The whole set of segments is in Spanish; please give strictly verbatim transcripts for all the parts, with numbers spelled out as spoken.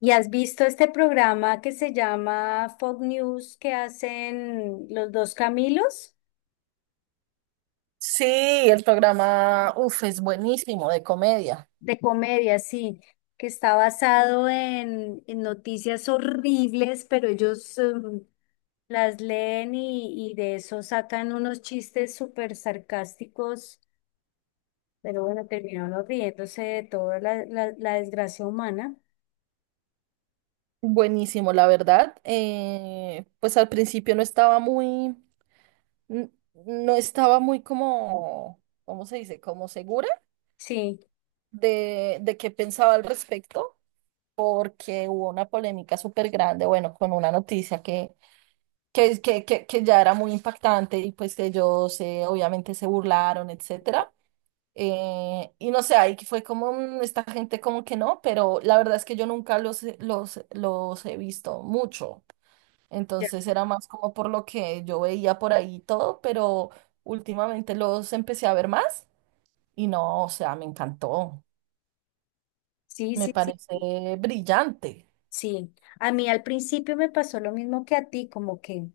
¿Y has visto este programa que se llama Fox News que hacen los dos Camilos? Sí, el programa, uf, es buenísimo, de comedia. De comedia, sí, que está basado en, en noticias horribles, pero ellos em, las leen y, y de eso sacan unos chistes súper sarcásticos, pero bueno, terminaron riéndose de toda la, la, la desgracia humana. Buenísimo, la verdad. Eh, pues al principio no estaba muy, n- no estaba muy como, ¿cómo se dice? Como segura Sí, de, de qué pensaba al respecto, porque hubo una polémica súper grande, bueno, con una noticia que, que, que, que, que ya era muy impactante y pues que ellos eh, obviamente se burlaron, etcétera. Eh, y no sé, ahí fue como "Mm, esta gente como que no", pero la verdad es que yo nunca los, he- los, los he visto mucho. ya, Entonces era más como por lo que yo veía por ahí y todo, pero últimamente los empecé a ver más y no, o sea, me encantó. sí, Me sí, sí, parece brillante. sí. A mí al principio me pasó lo mismo que a ti, como que...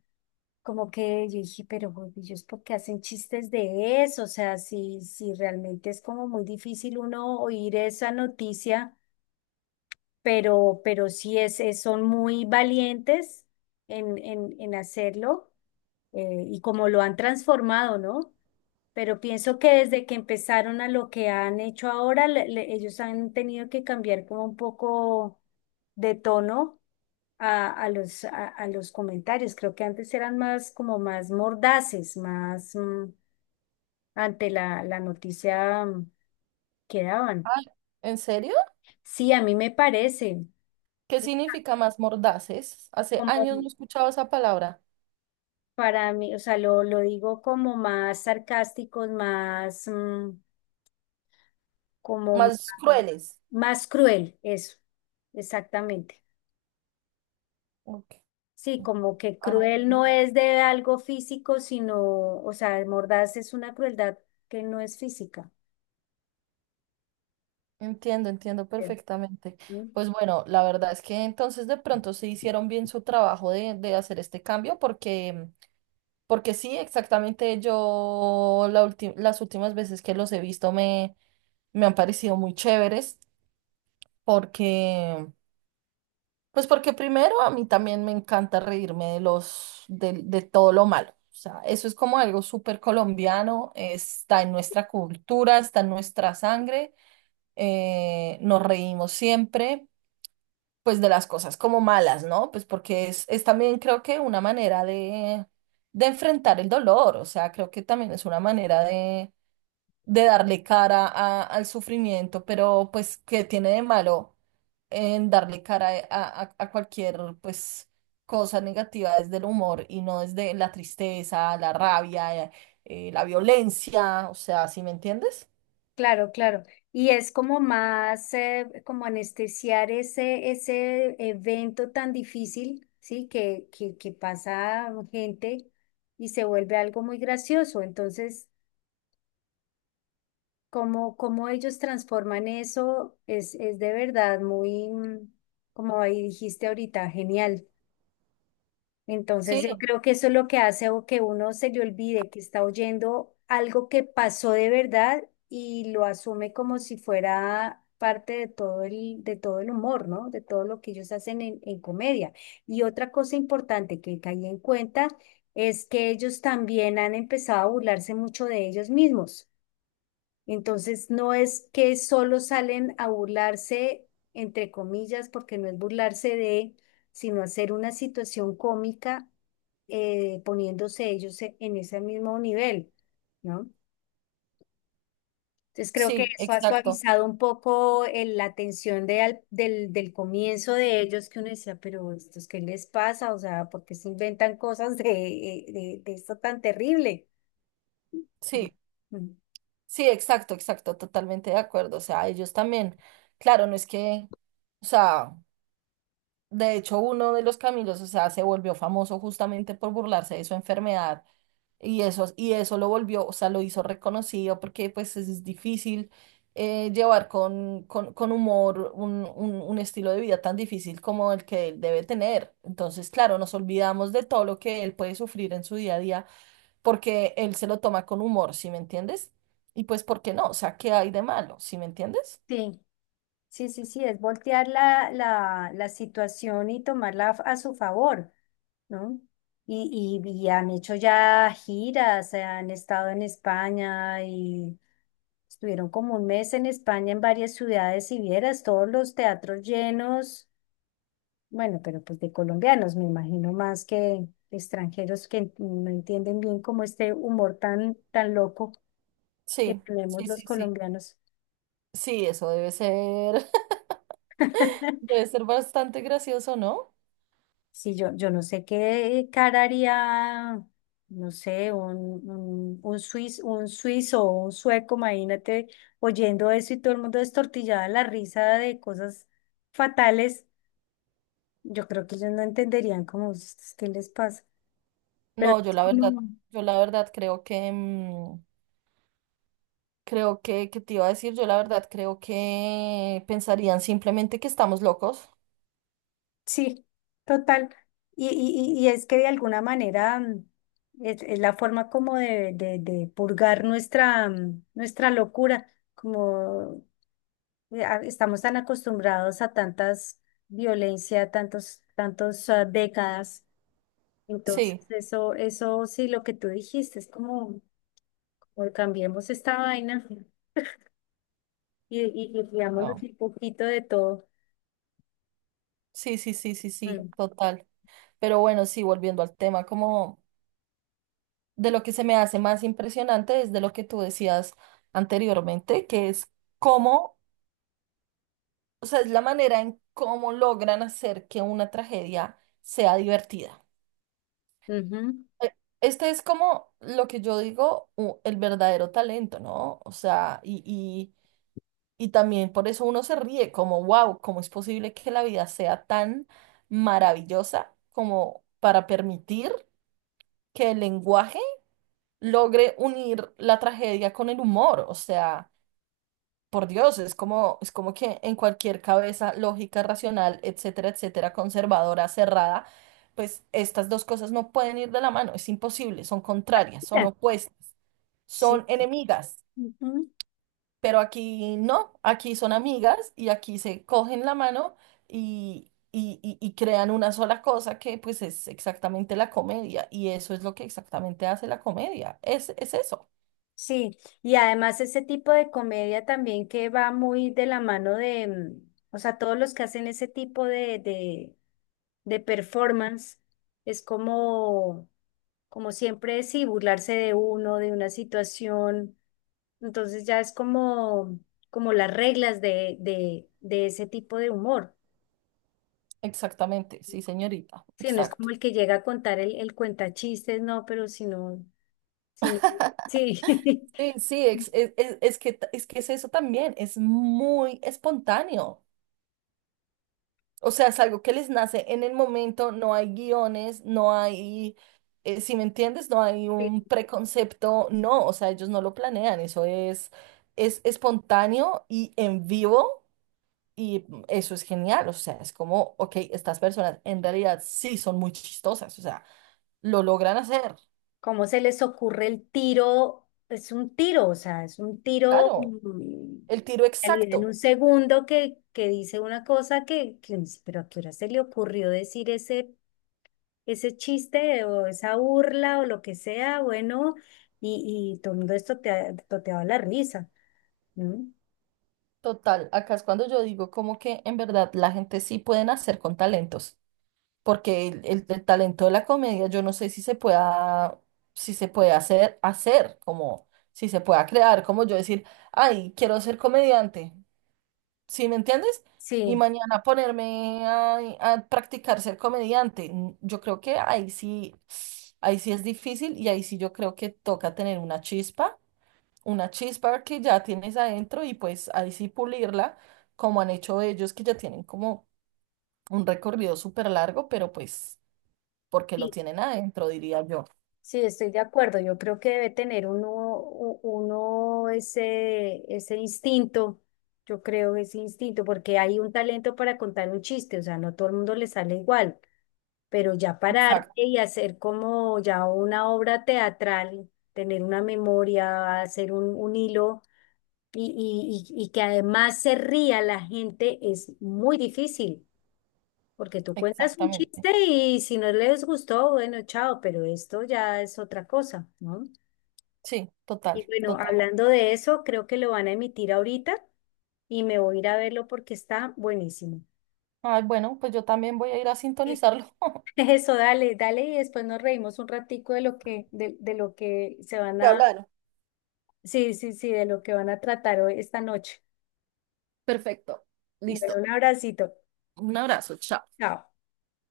Como que yo dije, pero güey, ellos por qué hacen chistes de eso, o sea, si, si realmente es como muy difícil uno oír esa noticia, pero, pero sí es, es- son muy valientes en, en, en hacerlo, eh, y como lo han transformado, ¿no? Pero pienso que desde que empezaron a lo que han hecho ahora, le- le- ellos han tenido que cambiar como un poco de tono a, a los, a, a los comentarios. Creo que antes eran más como más mordaces, más mm, ante la, la noticia mm, que daban. Ay, ¿en serio? Sí, a mí me parece ¿Qué significa más mordaces? Hace años no como, escuchaba esa palabra. para mí, o sea, lo, lo digo como más sarcásticos, más, mm, como Más más, crueles. más cruel, eso, exactamente. Ok. Sí, como que Ah, cruel bueno. no es de algo físico, sino, o sea, mordaz es una crueldad que no es física, Entiendo, entiendo creo, perfectamente. ¿no? Pues bueno, la verdad es que entonces de pronto se hicieron bien su trabajo de, de hacer este cambio porque, porque sí, exactamente yo la ulti- las últimas veces que los he visto me, me han parecido muy chéveres porque, pues porque primero a mí también me encanta reírme de los, de, de todo lo malo. O sea, eso es como algo súper colombiano, está en nuestra cultura, está en nuestra sangre, eh, nos reímos siempre pues de las cosas como malas, ¿no? Pues porque es, es también creo que una manera de, de enfrentar el dolor, o sea, creo que también es una manera de, de darle cara a- al sufrimiento, pero pues ¿qué tiene de malo en darle cara a, a- a cualquier pues cosa negativa desde el humor y no desde la tristeza, la rabia, eh, la violencia, o sea, ¿sí me entiendes? Claro, claro. Y es como más, eh, como anestesiar ese, ese evento tan difícil, ¿sí? Que, que, que pasa gente y se vuelve algo muy gracioso. Entonces, cómo cómo ellos transforman eso es, es de verdad muy, mm, como ahí dijiste ahorita, genial. Entonces yo Sí, creo que eso es lo que hace o que uno se le olvide que está oyendo algo que pasó de verdad y lo asume como si fuera parte de todo el, de todo el humor, ¿no? De todo lo que ellos hacen en, en comedia. Y otra cosa importante que caí en cuenta es que ellos también han empezado a burlarse mucho de ellos mismos. Entonces, no es que solo salen a burlarse, entre comillas, porque no es burlarse de, sino hacer una situación cómica, eh, poniéndose ellos e- en ese mismo nivel, ¿no? Entonces, creo que sí, eso ha exacto. suavizado un poco el- la tensión de al- del, del comienzo de ellos, que uno decía, pero ¿estos qué les pasa? O sea, ¿por qué se inventan cosas de, eh, de, de esto tan terrible? Sí. Mm. Sí, exacto, exacto, totalmente de acuerdo. O sea, ellos también, claro, no es que, o sea, de hecho uno de los Camilos, o sea, se volvió famoso justamente por burlarse de su enfermedad y eso, y eso lo volvió, o sea, lo hizo reconocido porque pues es es difícil eh, llevar con, con, con humor un, un, un estilo de vida tan difícil como el que él debe tener. Entonces, claro, nos olvidamos de todo lo que él puede sufrir en su día a día porque él se lo toma con humor, ¿sí me entiendes? Y pues, ¿por qué no? O sea, ¿qué hay de malo? ¿Sí me entiendes? Sí. Sí, sí, sí, es voltear la, la, la situación y tomarla a su favor, ¿no? Y, y, y han hecho ya giras, eh, han estado en España y estuvieron como un mes en España en varias ciudades y vieras todos los teatros llenos, bueno, pero pues de colombianos, me imagino más que de extranjeros que en- no entienden bien como este humor tan, tan loco que Sí, tenemos sí, los sí, sí. colombianos. Sí, eso debe ser, debe ser bastante gracioso, ¿no? Sí, yo, yo no sé qué cara haría, no sé, un, un, un suiz- un suizo o un sueco, imagínate, oyendo eso y todo el mundo destortillado de la risa de cosas fatales. Yo creo que ellos no entenderían, como: "Ustedes, qué les pasa". Pero No, yo es la verdad, como, yo la verdad creo que, mm, creo que, ¿qué te iba a decir? Yo la verdad creo que pensarían simplemente que estamos locos. sí, total. Y, y, y y es que de alguna manera, mm, es, es la forma como de, de, de purgar nuestra, mm, nuestra locura, como, eh, a- estamos tan acostumbrados a tantas violencia, tantos, tantos, ah, décadas. Entonces, Sí, eso, eso sí, lo que tú dijiste, es como, como cambiemos esta vaina y, y, y digámosle no. un poquito de todo. Sí, sí, sí, sí, sí, Mm, total. Pero bueno, sí, volviendo al tema, como... de lo que se me hace más impresionante es de lo que tú decías anteriormente, que es cómo, o sea, es la manera en cómo logran hacer que una tragedia sea divertida. ujú. Eh, Este es como lo que yo digo, u- el verdadero talento, ¿no? O sea, y, y, y también por eso uno se ríe, como, wow, ¿cómo es posible que la vida sea tan maravillosa como para permitir que el lenguaje logre unir la tragedia con el humor? O sea... por Dios, es como, es como que en cualquier cabeza lógica, racional, etcétera, etcétera, conservadora, cerrada, pues estas dos cosas no pueden ir de la mano, es imposible, son contrarias, son Ya, opuestas, sí, son enemigas, ujú. pero aquí no, aquí son amigas y aquí se cogen la mano y, y, y- y crean una sola cosa que pues es exactamente la comedia y eso es lo que exactamente hace la comedia, es, es eso, Sí, y además ese tipo de comedia también que va muy de la mano de, mm, o sea, todos los que hacen ese tipo de, de, de performance, es como, como siempre, sí, burlarse de uno, de una situación. Entonces ya es como, como las reglas de, de, de ese tipo de humor. exactamente, sí señorita, Sí, no es como exacto. el que llega a contar el, el cuentachistes, no, pero sino, sino, sí. Sí, sí, ex- es, es- es que, t- es que es eso también, es muy espontáneo. O sea, es algo que les nace en el momento, no hay guiones, no hay, eh, si me entiendes, no hay un Sí. preconcepto, no, o sea, ellos no lo planean, eso es, es espontáneo y en vivo y eso es genial, o sea, es como, ok, estas personas en realidad sí son muy chistosas, o sea, lo logran hacer, ¿Cómo se les ocurre el tiro? Es un tiro, o sea, es un tiro, claro, mm, el tiro en realidad en un exacto. segundo que, que dice una cosa que, que uno dice, pero ¿a qué hora se le ocurrió decir ese ese chiste o esa burla o lo que sea, bueno, y, y todo el mundo esto te ha toteado a la risa, ¿no? Total, acá es cuando yo digo como que en verdad la gente sí puede nacer con talentos, porque el, el- el talento de la comedia yo no sé si se pueda, si se puede hacer, hacer, como si se pueda crear, como yo decir, ay, quiero ser comediante, ¿sí me entiendes? Y Sí, mañana ponerme a, a practicar ser comediante. N- Yo creo que ahí sí, ahí sí es difícil y ahí sí yo creo que toca tener una chispa, una chispa que ya tienes adentro y pues ahí sí pulirla, como han hecho ellos que ya tienen como un recorrido súper largo, pero pues porque lo sí, tienen adentro, diría yo. sí, estoy de acuerdo. Yo creo que debe tener uno, u- uno ese, ese instinto. Yo creo ese instinto, porque hay un talento para contar un chiste, o sea, no todo el mundo le sale igual, pero ya pararte Exacto, y hacer como ya una obra teatral, tener una memoria, hacer un, un hilo y, y, y y que además se ría la gente es muy difícil, porque tú cuentas un exactamente. chiste y si no les gustó, bueno, chao, pero esto ya es otra cosa, ¿no? Sí, Y total, bueno, total. hablando de eso, creo que lo van a emitir ahorita y me voy a ir a verlo porque está buenísimo. Ay, bueno, pues yo también voy a ir a Eh. sintonizarlo. Eso, dale, dale, y después nos reímos un ratico de lo que, de, de lo que se van Ya a, hablaron. sí, sí, sí, de lo que van a tratar hoy esta noche. Perfecto. Bueno, Listo. un abracito. Un abrazo, chao. Chao.